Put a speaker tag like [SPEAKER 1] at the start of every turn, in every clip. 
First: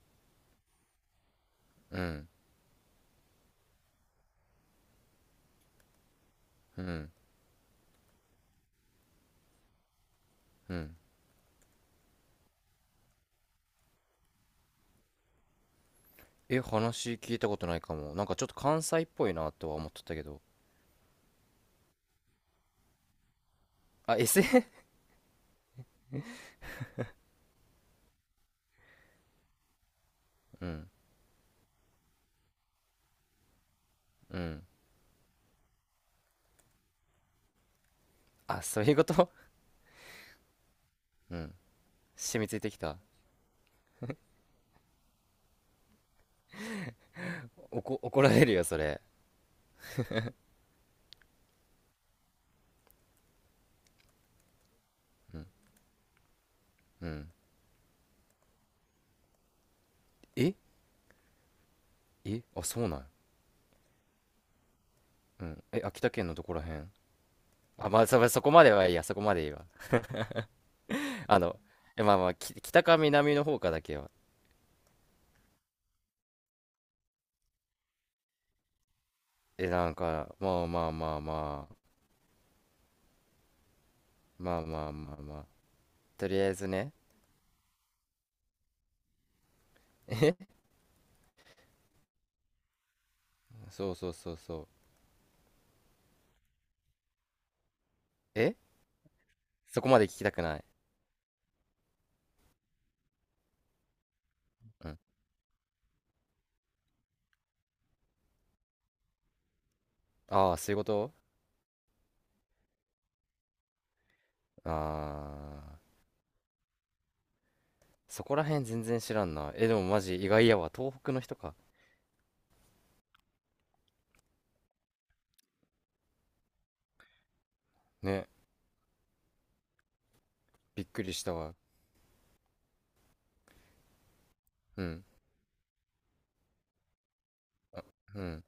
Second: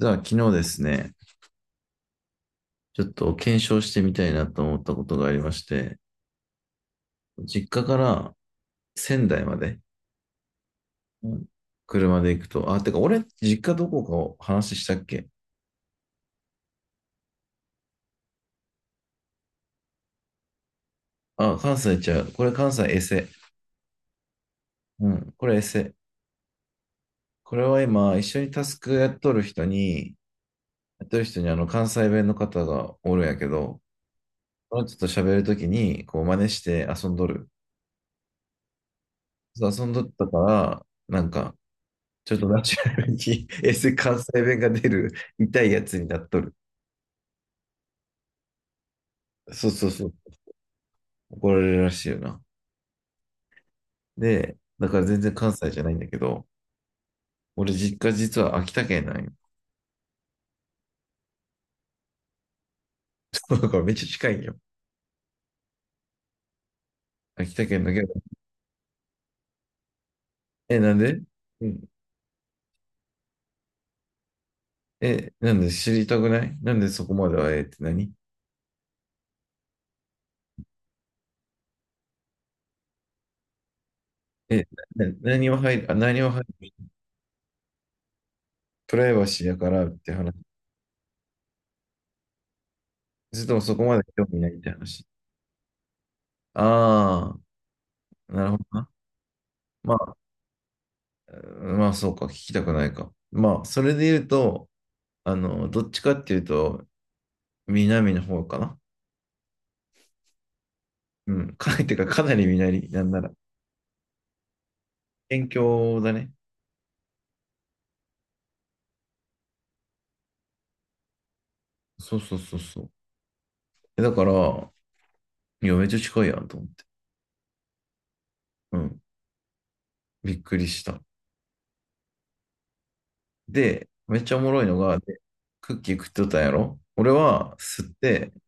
[SPEAKER 1] 実は昨日ですね、
[SPEAKER 2] うん、
[SPEAKER 1] ちょっと検証してみたいなと思ったことがありまして、
[SPEAKER 2] うん、
[SPEAKER 1] 実家から仙台まで、
[SPEAKER 2] うん。
[SPEAKER 1] 車で行くと、あ、てか俺、実家どこかを話したっけ？
[SPEAKER 2] え、話聞いたことないかも。なんかちょっと関西っぽいなとは思っとったけど。
[SPEAKER 1] あ、関西ちゃう。これ関西エセ。
[SPEAKER 2] あ、SF？
[SPEAKER 1] うん、これエセ。これは今、一緒にタスクやっとる人に、
[SPEAKER 2] うん、
[SPEAKER 1] やっとる人にあの関西弁の方がおるんやけど、
[SPEAKER 2] うん。
[SPEAKER 1] ちょっと喋るときに、こう真似して遊んどる。
[SPEAKER 2] あ、そういうこと。
[SPEAKER 1] 遊んどったから、なん
[SPEAKER 2] う
[SPEAKER 1] か、
[SPEAKER 2] ん。
[SPEAKER 1] ちょっ
[SPEAKER 2] 染み
[SPEAKER 1] と
[SPEAKER 2] つい
[SPEAKER 1] ナ
[SPEAKER 2] て
[SPEAKER 1] チ
[SPEAKER 2] き
[SPEAKER 1] ュラ
[SPEAKER 2] た。
[SPEAKER 1] ルに S 関西弁が出る。痛いやつになっとる。
[SPEAKER 2] 怒られるよ、それ。
[SPEAKER 1] そうそうそう。怒られるらしいよな。で、だから全然
[SPEAKER 2] うん、
[SPEAKER 1] 関西じゃないんだけど、
[SPEAKER 2] うん。
[SPEAKER 1] 俺実家実は秋田県なんよ。
[SPEAKER 2] ええ、あ、そうなん。
[SPEAKER 1] だからめっちゃ近いんよ。
[SPEAKER 2] うん。え、秋田県のどこら辺？
[SPEAKER 1] 秋田県
[SPEAKER 2] あ、
[SPEAKER 1] だ
[SPEAKER 2] ま
[SPEAKER 1] け
[SPEAKER 2] あ、
[SPEAKER 1] ど。
[SPEAKER 2] そこまではいいや、そこまでいいわ。
[SPEAKER 1] え、なんで、
[SPEAKER 2] あの、
[SPEAKER 1] うん、
[SPEAKER 2] え、まあまあ、北か南の方かだけは。
[SPEAKER 1] え、なんで知りたくない？なんでそこまではええって何？
[SPEAKER 2] え、なんか、まあまあまあまあ、まあ
[SPEAKER 1] え、
[SPEAKER 2] まあ
[SPEAKER 1] な
[SPEAKER 2] まあまあ、
[SPEAKER 1] 何は入る、あ、何
[SPEAKER 2] と
[SPEAKER 1] は
[SPEAKER 2] り
[SPEAKER 1] 入
[SPEAKER 2] あえず
[SPEAKER 1] る？
[SPEAKER 2] ね。
[SPEAKER 1] プライバシーやからって話？
[SPEAKER 2] え、
[SPEAKER 1] それともそこ
[SPEAKER 2] そう
[SPEAKER 1] まで
[SPEAKER 2] そう
[SPEAKER 1] 興
[SPEAKER 2] そう
[SPEAKER 1] 味ないっ
[SPEAKER 2] そう。
[SPEAKER 1] て話？ああ、なる
[SPEAKER 2] え、
[SPEAKER 1] ほどな。
[SPEAKER 2] そこまで
[SPEAKER 1] ま
[SPEAKER 2] 聞きたくない。
[SPEAKER 1] まあ、そうか、聞きたくないか。まあ、それで言うと、
[SPEAKER 2] うん。
[SPEAKER 1] あの、どっちかっていうと、南の方かな。
[SPEAKER 2] ああ、そういうこと。
[SPEAKER 1] うん、かなり南、なんなら県
[SPEAKER 2] ああ、
[SPEAKER 1] 境だね。
[SPEAKER 2] そこら辺全然知らんな。え、でもマジ意外やわ。東北の人か。
[SPEAKER 1] そうそうそうそう。だから、いや、めっちゃ近いやんと思って。
[SPEAKER 2] ね、
[SPEAKER 1] うん、びっくりし
[SPEAKER 2] びっ
[SPEAKER 1] た。
[SPEAKER 2] くりしたわ。
[SPEAKER 1] で、めっちゃおもろいの
[SPEAKER 2] う
[SPEAKER 1] が、
[SPEAKER 2] ん、
[SPEAKER 1] でクッキー食っとったんやろ、俺は吸っ
[SPEAKER 2] う
[SPEAKER 1] て、
[SPEAKER 2] ん、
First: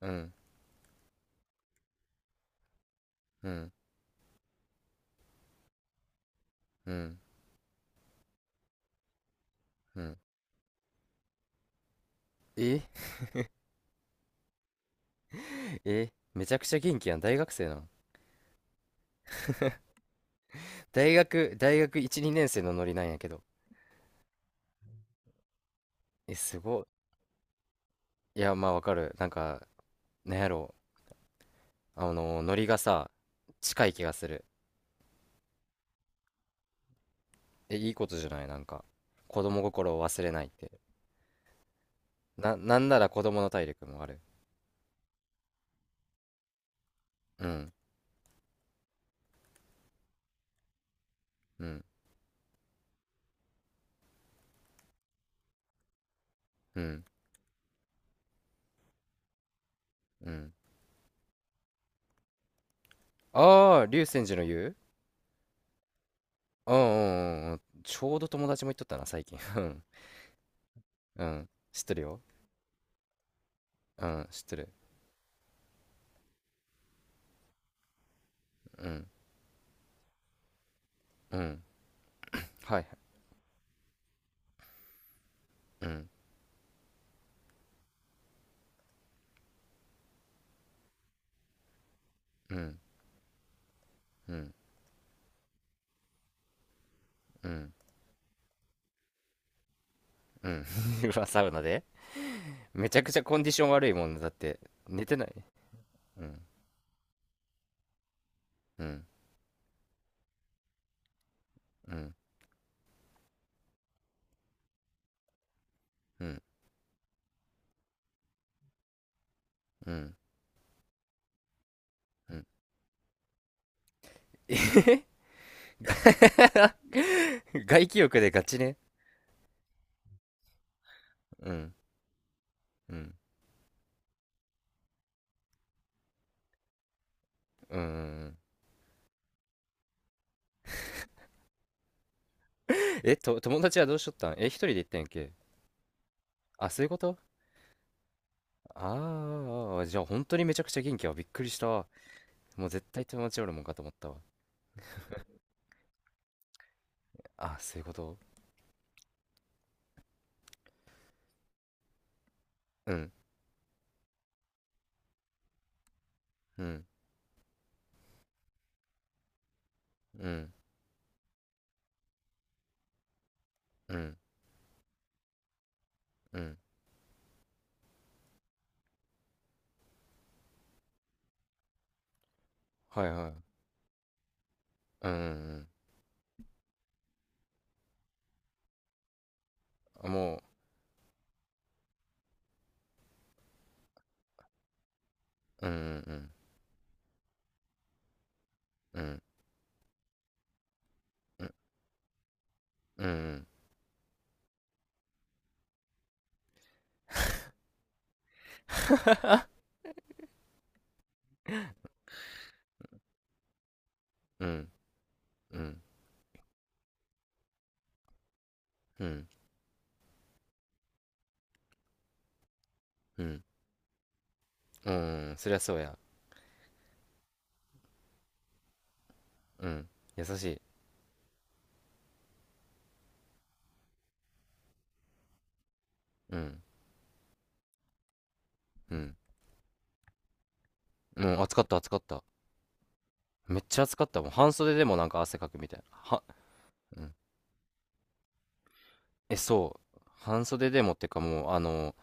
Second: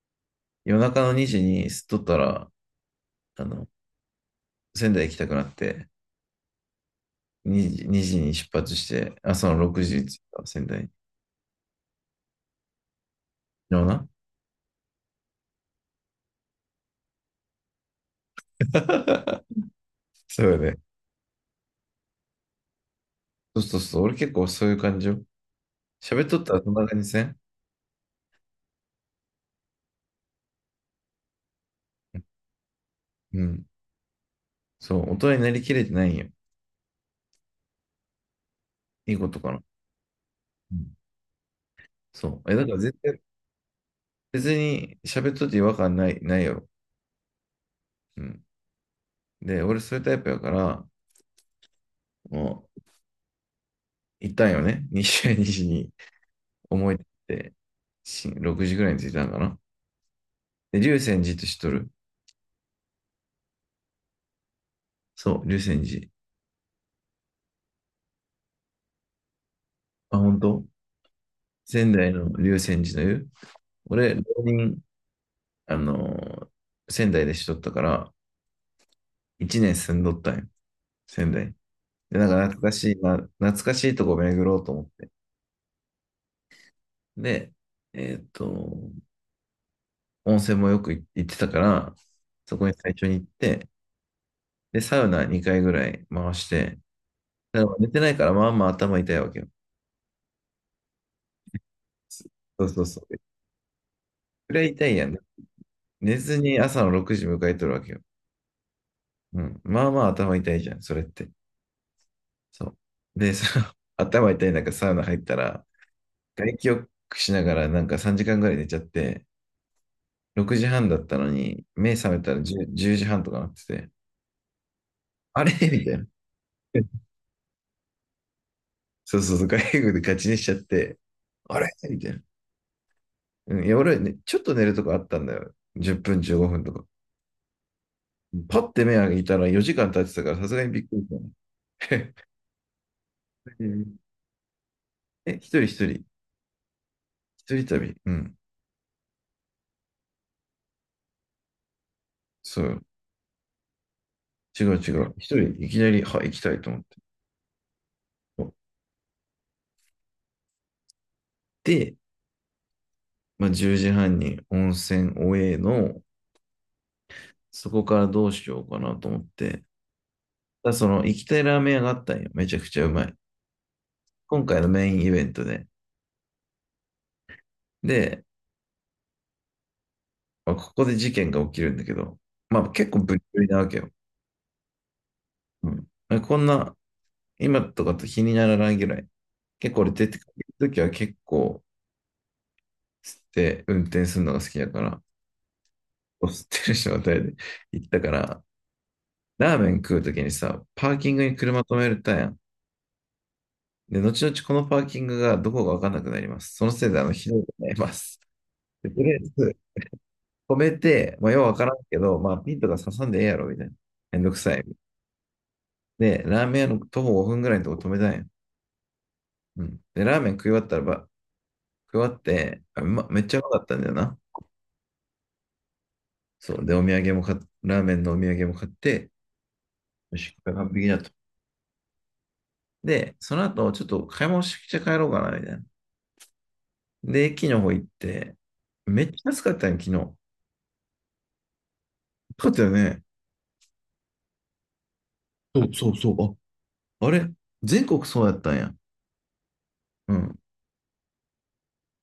[SPEAKER 2] うん、
[SPEAKER 1] 夜中の2時に吸っとったら、あ
[SPEAKER 2] う
[SPEAKER 1] の、
[SPEAKER 2] ん、
[SPEAKER 1] 仙台行きたくなって、
[SPEAKER 2] うん、
[SPEAKER 1] 2時に出発して、朝の6時
[SPEAKER 2] う
[SPEAKER 1] に着
[SPEAKER 2] ん。
[SPEAKER 1] いた、仙台。
[SPEAKER 2] え、
[SPEAKER 1] ような。
[SPEAKER 2] え、めちゃくちゃ元気やん。大学生なの？
[SPEAKER 1] そうよね。
[SPEAKER 2] 大学1、2年生のノリなんやけど。
[SPEAKER 1] そうそうそう。俺結構そういう感じよ。喋っ
[SPEAKER 2] え、
[SPEAKER 1] とった
[SPEAKER 2] す
[SPEAKER 1] らそん
[SPEAKER 2] ご
[SPEAKER 1] な
[SPEAKER 2] い。
[SPEAKER 1] 感じせん？
[SPEAKER 2] いや、まあわかる。なんか、なんやろう。あの、ノリがさ、
[SPEAKER 1] うん。
[SPEAKER 2] 近い気がする。
[SPEAKER 1] そう。大人になりきれてないんよ。
[SPEAKER 2] え、いいことじゃない、なんか。
[SPEAKER 1] いいこと
[SPEAKER 2] 子
[SPEAKER 1] かな。
[SPEAKER 2] 供心を忘れないって。
[SPEAKER 1] うん。そう。え、だから
[SPEAKER 2] なん
[SPEAKER 1] 絶
[SPEAKER 2] なら
[SPEAKER 1] 対、
[SPEAKER 2] 子供の体力もある。
[SPEAKER 1] 別に喋っとって違和感ない、ないやろ。
[SPEAKER 2] うん、
[SPEAKER 1] うん。で、俺そういうタイプやから、
[SPEAKER 2] うん。
[SPEAKER 1] もう、行ったんよね、西谷西に。
[SPEAKER 2] う
[SPEAKER 1] 思い出
[SPEAKER 2] ん。
[SPEAKER 1] って、し、6時ぐらいに着いたんかな。
[SPEAKER 2] うん。
[SPEAKER 1] で、龍泉寺って知っとる？
[SPEAKER 2] ああ、竜泉寺の湯。
[SPEAKER 1] そう、龍泉寺。
[SPEAKER 2] うんうんうんうん。ちょうど友達も言っとったな、最近。うん。
[SPEAKER 1] あ、本当？
[SPEAKER 2] うん。知っ
[SPEAKER 1] 仙
[SPEAKER 2] てる
[SPEAKER 1] 台
[SPEAKER 2] よ。
[SPEAKER 1] の龍泉寺の湯。
[SPEAKER 2] う
[SPEAKER 1] 俺、浪
[SPEAKER 2] ん、知ってる。
[SPEAKER 1] 人、あのー仙台でしとったから、
[SPEAKER 2] うん。
[SPEAKER 1] 一年住んどったんよ、仙
[SPEAKER 2] う
[SPEAKER 1] 台に。
[SPEAKER 2] ん。
[SPEAKER 1] で、なんか懐か
[SPEAKER 2] はい。
[SPEAKER 1] しいな、懐かしいとこ巡ろうと思って。
[SPEAKER 2] うん。
[SPEAKER 1] で、えーっと、温泉もよく行ってたから、
[SPEAKER 2] う
[SPEAKER 1] そこに
[SPEAKER 2] ん。
[SPEAKER 1] 最初に行って、
[SPEAKER 2] うん。
[SPEAKER 1] で、サウナ2回ぐらい回して、
[SPEAKER 2] う
[SPEAKER 1] だか
[SPEAKER 2] ん。
[SPEAKER 1] ら寝てないからまあまあ頭痛いわけよ。
[SPEAKER 2] うん。うわ、サウナで。
[SPEAKER 1] そうそう
[SPEAKER 2] めち
[SPEAKER 1] そ
[SPEAKER 2] ゃく
[SPEAKER 1] う。
[SPEAKER 2] ちゃコンディション悪いもんねだっ
[SPEAKER 1] く
[SPEAKER 2] て、
[SPEAKER 1] らい痛いや
[SPEAKER 2] 寝
[SPEAKER 1] ん。
[SPEAKER 2] てない。
[SPEAKER 1] 寝
[SPEAKER 2] う
[SPEAKER 1] ず
[SPEAKER 2] ん。
[SPEAKER 1] に朝の6時迎えとるわけよ。
[SPEAKER 2] うん。
[SPEAKER 1] うん。まあまあ頭痛いじゃん、それって。
[SPEAKER 2] うん。
[SPEAKER 1] そう。で、その 頭痛い中サウナ入ったら、
[SPEAKER 2] うん。
[SPEAKER 1] 外気浴しながらなんか3時間ぐらい寝ちゃって、
[SPEAKER 2] うん。
[SPEAKER 1] 6時半だったのに、目覚めた
[SPEAKER 2] う
[SPEAKER 1] ら
[SPEAKER 2] ん。
[SPEAKER 1] 10, 時半とかなってて、
[SPEAKER 2] えへへ。
[SPEAKER 1] あれみたいな。
[SPEAKER 2] 外気浴でガチね。
[SPEAKER 1] そうそうそう、外国でガチにしちゃって、
[SPEAKER 2] う
[SPEAKER 1] あれ
[SPEAKER 2] ん。
[SPEAKER 1] みたいな。
[SPEAKER 2] うん。
[SPEAKER 1] うん、いや、俺、ね、ちょっと寝るとこあったんだよ。10分、15分とか。
[SPEAKER 2] うんうんうん。
[SPEAKER 1] パッて目開いたら4時間経ってたから、さすがにびっくりしたね。
[SPEAKER 2] 友達はどうし とったん？え、一人で行ったんやっけ？
[SPEAKER 1] え、一人一人、
[SPEAKER 2] あ、そういうこと。
[SPEAKER 1] 一人旅。うん、
[SPEAKER 2] ああ、じゃあ本当にめちゃくちゃ元気は、びっくりしたわ。
[SPEAKER 1] そ
[SPEAKER 2] もう
[SPEAKER 1] う。
[SPEAKER 2] 絶対友達おるもんかと思ったわ。
[SPEAKER 1] 違う違う。一人、いきなり、はい、行きたいと思って。
[SPEAKER 2] あ、そういうこと。
[SPEAKER 1] で、
[SPEAKER 2] うん、
[SPEAKER 1] まあ、10時半に温泉おえの、
[SPEAKER 2] うん、
[SPEAKER 1] そこからどうしようかなと思って、
[SPEAKER 2] うん、
[SPEAKER 1] だ、その行きたいラーメン屋があったんよ。めちゃくちゃうまい。
[SPEAKER 2] うん、
[SPEAKER 1] 今回のメインイベントで。
[SPEAKER 2] うん。
[SPEAKER 1] で、まあここで事件が起きるんだけど、まあ結構
[SPEAKER 2] はい
[SPEAKER 1] ブリ
[SPEAKER 2] は
[SPEAKER 1] ブリな
[SPEAKER 2] い。
[SPEAKER 1] わけよ。
[SPEAKER 2] うん、うん、
[SPEAKER 1] うん、こんな、今とかと気にならないぐらい。結構俺出
[SPEAKER 2] うん。
[SPEAKER 1] てく
[SPEAKER 2] も
[SPEAKER 1] るときは結構吸って運転するのが好きだから、
[SPEAKER 2] う、うん、うん、
[SPEAKER 1] 吸ってる状態で行ったから、
[SPEAKER 2] うん、
[SPEAKER 1] ラーメン食うときにさ、パーキングに
[SPEAKER 2] う
[SPEAKER 1] 車止めるたやん。
[SPEAKER 2] ん、
[SPEAKER 1] で、後々このパーキングがどこかわかんなくなります。そのせいであの、ひどいことになります。でとりあえず、止めて、まあ、ようわからんけど、まあ、ピンとか刺さんでええやろ、みたいな。めんどく
[SPEAKER 2] うん、う
[SPEAKER 1] さい。
[SPEAKER 2] ん、うん、
[SPEAKER 1] で、ラーメン屋の徒歩5分ぐらいのとこ止めたんや。
[SPEAKER 2] うん、
[SPEAKER 1] うん。で、ラーメン食い終わったらば、食い終わって、あ、うま、め
[SPEAKER 2] う
[SPEAKER 1] っちゃう
[SPEAKER 2] ん、
[SPEAKER 1] まかったんだよな。
[SPEAKER 2] うん、そりゃそうや。
[SPEAKER 1] そう。で、お土産も買っ、ラーメンのお土産も買って、
[SPEAKER 2] うん、
[SPEAKER 1] よ
[SPEAKER 2] 優し
[SPEAKER 1] し、これ
[SPEAKER 2] い。
[SPEAKER 1] 完璧だと。で、その後、ちょっと買い物して帰ろうかな、みたいな。
[SPEAKER 2] うん、
[SPEAKER 1] で、駅の方行って、
[SPEAKER 2] う
[SPEAKER 1] めっち
[SPEAKER 2] ん。
[SPEAKER 1] ゃ安かったんや昨日。
[SPEAKER 2] もう、暑かった暑かった。
[SPEAKER 1] 暑かったよね。
[SPEAKER 2] めっちゃ暑かった。もう半袖でもなんか汗かく
[SPEAKER 1] そ
[SPEAKER 2] み
[SPEAKER 1] う
[SPEAKER 2] たいな。
[SPEAKER 1] そうそ
[SPEAKER 2] は、
[SPEAKER 1] う。
[SPEAKER 2] う
[SPEAKER 1] あ、あ
[SPEAKER 2] ん。
[SPEAKER 1] れ全国そうやったんや。
[SPEAKER 2] え、そう。
[SPEAKER 1] うん。
[SPEAKER 2] 半袖でもってかもう、あの、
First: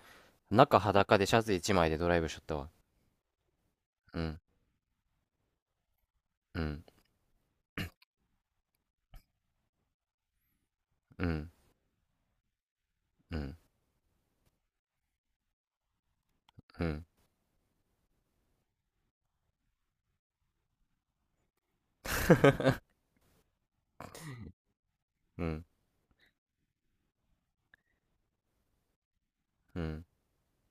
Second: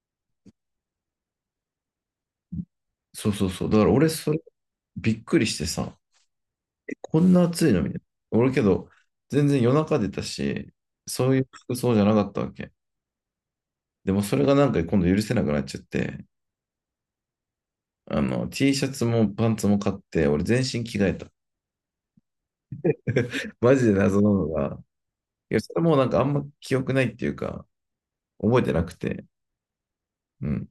[SPEAKER 2] 中裸でシャツ一枚でドライブしとったわ。
[SPEAKER 1] そうそうそう。だから俺、
[SPEAKER 2] う
[SPEAKER 1] それ、
[SPEAKER 2] ん、
[SPEAKER 1] びっくりしてさ。
[SPEAKER 2] うん、
[SPEAKER 1] こんな暑いのみたいな。俺けど、全然夜中出たし、
[SPEAKER 2] う
[SPEAKER 1] そういう
[SPEAKER 2] ん、
[SPEAKER 1] 服装じゃなかったわけ。
[SPEAKER 2] うん、
[SPEAKER 1] でもそれがなんか今度許せなくなっちゃって、
[SPEAKER 2] うん、
[SPEAKER 1] あの、T シャツもパンツも買って、俺全身着替えた。マジで謎なのが、
[SPEAKER 2] う
[SPEAKER 1] いや、
[SPEAKER 2] ん、
[SPEAKER 1] それもなんかあんま記憶ないっていうか、覚えてなくて、
[SPEAKER 2] うん、
[SPEAKER 1] うん。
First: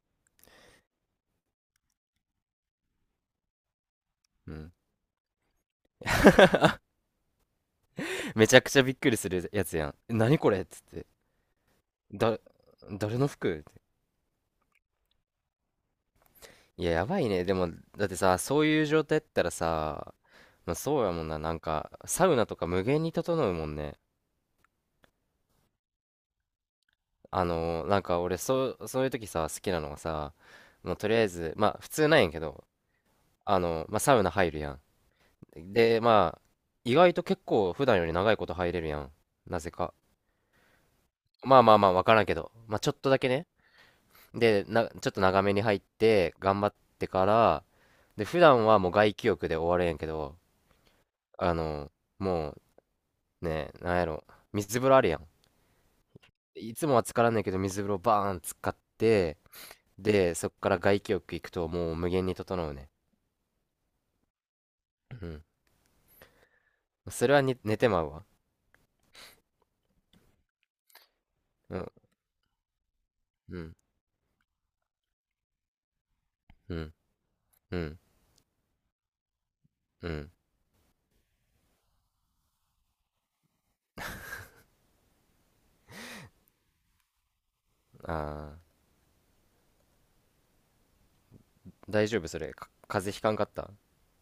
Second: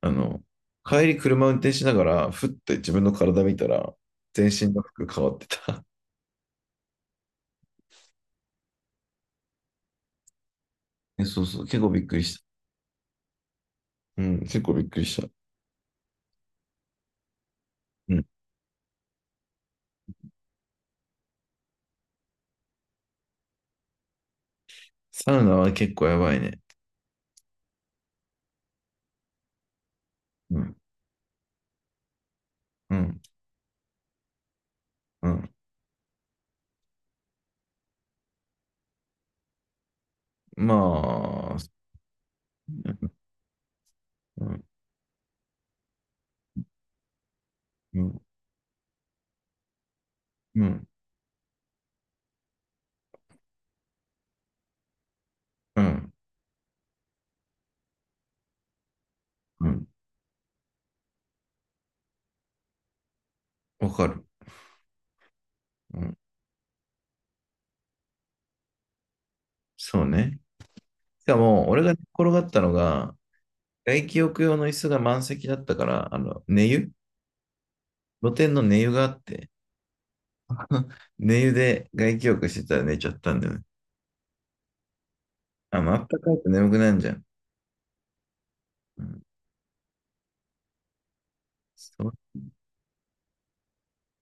[SPEAKER 1] あの、帰り車運転しながら、ふっと自分の体見たら、全
[SPEAKER 2] う
[SPEAKER 1] 身
[SPEAKER 2] ん。
[SPEAKER 1] の服変わってた。
[SPEAKER 2] めちゃくちゃびっくりするやつやん。え、何これっつって。
[SPEAKER 1] え、そうそう、結構びっくりし
[SPEAKER 2] だ、
[SPEAKER 1] た。
[SPEAKER 2] 誰の服って。
[SPEAKER 1] うん、結構びっくりした。
[SPEAKER 2] いや、やばいね。でも、だっ
[SPEAKER 1] う
[SPEAKER 2] て
[SPEAKER 1] ん。
[SPEAKER 2] さ、そういう状態やったらさ、まあ、そうやもんな。なんか、サウナとか無限に整うもんね。
[SPEAKER 1] サウナは結構やばいね。
[SPEAKER 2] なんか俺、そう、そういう時さ、好きなのがさ、
[SPEAKER 1] うん。
[SPEAKER 2] もうとりあえず、まあ、普通なんやけど、
[SPEAKER 1] うん
[SPEAKER 2] まあ、サウナ入るやん。
[SPEAKER 1] うん。
[SPEAKER 2] で、まあ、意外と結構普段より長いこと入れるやん。なぜか。
[SPEAKER 1] まあ、
[SPEAKER 2] まあまあまあ、わからんけど。まあちょっとだけね。
[SPEAKER 1] うん、
[SPEAKER 2] で、な、ちょっと長めに入って、頑張ってから、
[SPEAKER 1] うん、
[SPEAKER 2] で、普段はもう外気浴で終わるやんやけど、
[SPEAKER 1] うん、
[SPEAKER 2] あの、もうね、なんやろ、水風呂あるやん。
[SPEAKER 1] うん、
[SPEAKER 2] いつもは浸からんねんけど、水風呂バーン使って、
[SPEAKER 1] うん、
[SPEAKER 2] で、そっから外気浴行くともう無限に整うね。
[SPEAKER 1] わかる。
[SPEAKER 2] うん。
[SPEAKER 1] うん、
[SPEAKER 2] それはに寝てまうわ。
[SPEAKER 1] そうね。しかも、
[SPEAKER 2] う
[SPEAKER 1] 俺が
[SPEAKER 2] ん、
[SPEAKER 1] 寝転がったのが、
[SPEAKER 2] うん、
[SPEAKER 1] 外気浴用の椅子が満席だったから、あの、
[SPEAKER 2] うん、うん、
[SPEAKER 1] 露天の寝湯があって、
[SPEAKER 2] うん。
[SPEAKER 1] 寝湯で外気浴してたら寝ちゃったんだよね。あの、あったかいと眠くなるじゃん。
[SPEAKER 2] ああ。
[SPEAKER 1] うん、そ
[SPEAKER 2] 大
[SPEAKER 1] う
[SPEAKER 2] 丈夫？それか風邪ひかんかった？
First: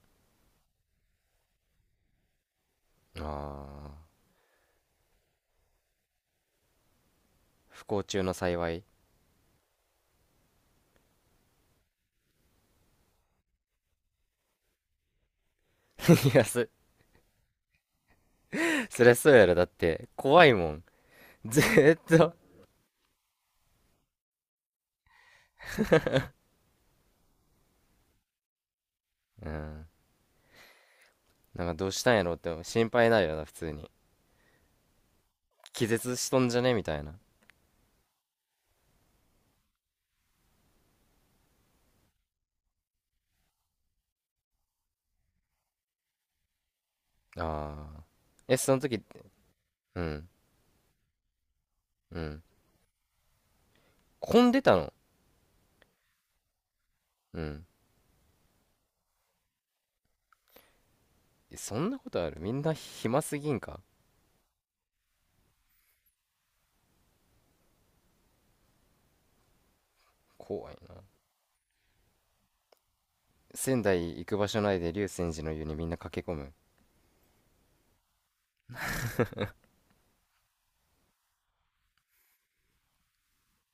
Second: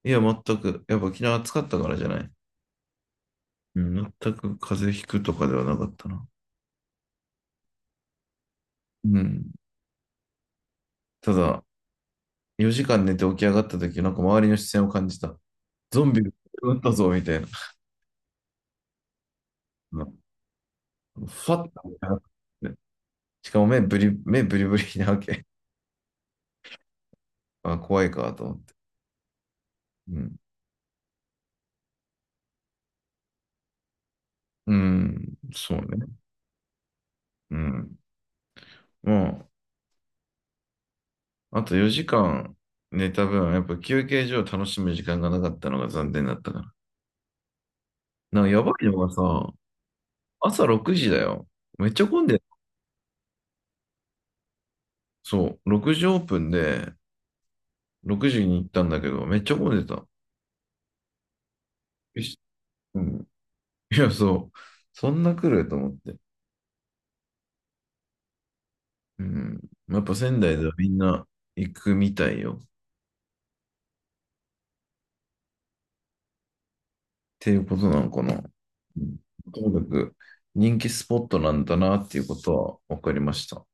[SPEAKER 1] いや、全く。やっぱ昨日暑かったからじゃない。
[SPEAKER 2] あ
[SPEAKER 1] う
[SPEAKER 2] ー、
[SPEAKER 1] ん、全く風邪ひくとかではなかったな。
[SPEAKER 2] 不幸中の幸い。 い
[SPEAKER 1] うん。ただ、4時間寝て起き上がった時、なんか周りの視線を感じた。ゾンビが
[SPEAKER 2] や、
[SPEAKER 1] 撃ったぞ、みたいな。
[SPEAKER 2] そりゃそうやろだっ
[SPEAKER 1] う
[SPEAKER 2] て
[SPEAKER 1] ん、
[SPEAKER 2] 怖いもん。
[SPEAKER 1] ふ
[SPEAKER 2] ず
[SPEAKER 1] わっと見
[SPEAKER 2] ーっ
[SPEAKER 1] っ、
[SPEAKER 2] と。
[SPEAKER 1] しかも目ブリブリなわけ。あ、怖いか、と思って。
[SPEAKER 2] うん。
[SPEAKER 1] うん。
[SPEAKER 2] なんかどうしたんやろうって心配になるよな普通に。
[SPEAKER 1] うん、そう
[SPEAKER 2] 気
[SPEAKER 1] ね。
[SPEAKER 2] 絶しとんじゃねみたいな。
[SPEAKER 1] うん。もう、あと4時間寝た分、やっぱ休憩所を楽しむ時間がなかったのが残念だったから。
[SPEAKER 2] ああ。
[SPEAKER 1] なんか
[SPEAKER 2] え、
[SPEAKER 1] やば
[SPEAKER 2] その
[SPEAKER 1] いの
[SPEAKER 2] 時？
[SPEAKER 1] がさ、
[SPEAKER 2] うん。
[SPEAKER 1] 朝6時だよ。めっちゃ
[SPEAKER 2] う
[SPEAKER 1] 混んで、
[SPEAKER 2] ん。混んでたの？
[SPEAKER 1] そう、6時オープンで、
[SPEAKER 2] うん。
[SPEAKER 1] 6時に行ったんだけど、めっちゃ混んでた。
[SPEAKER 2] え、そんなこ
[SPEAKER 1] よ
[SPEAKER 2] とあ
[SPEAKER 1] し、
[SPEAKER 2] る？みんな
[SPEAKER 1] う
[SPEAKER 2] 暇
[SPEAKER 1] ん。
[SPEAKER 2] すぎんか？
[SPEAKER 1] いや、そう、そんな来ると思って。うん。やっぱ仙台で
[SPEAKER 2] 怖
[SPEAKER 1] は
[SPEAKER 2] い
[SPEAKER 1] み
[SPEAKER 2] な。
[SPEAKER 1] んな行くみたいよ、っ
[SPEAKER 2] 仙台行く場所ないで竜泉寺の湯にみんな駆け込む？
[SPEAKER 1] ていうことなのかな。うん。ともかく人気スポットなんだなっていうことは分かりました。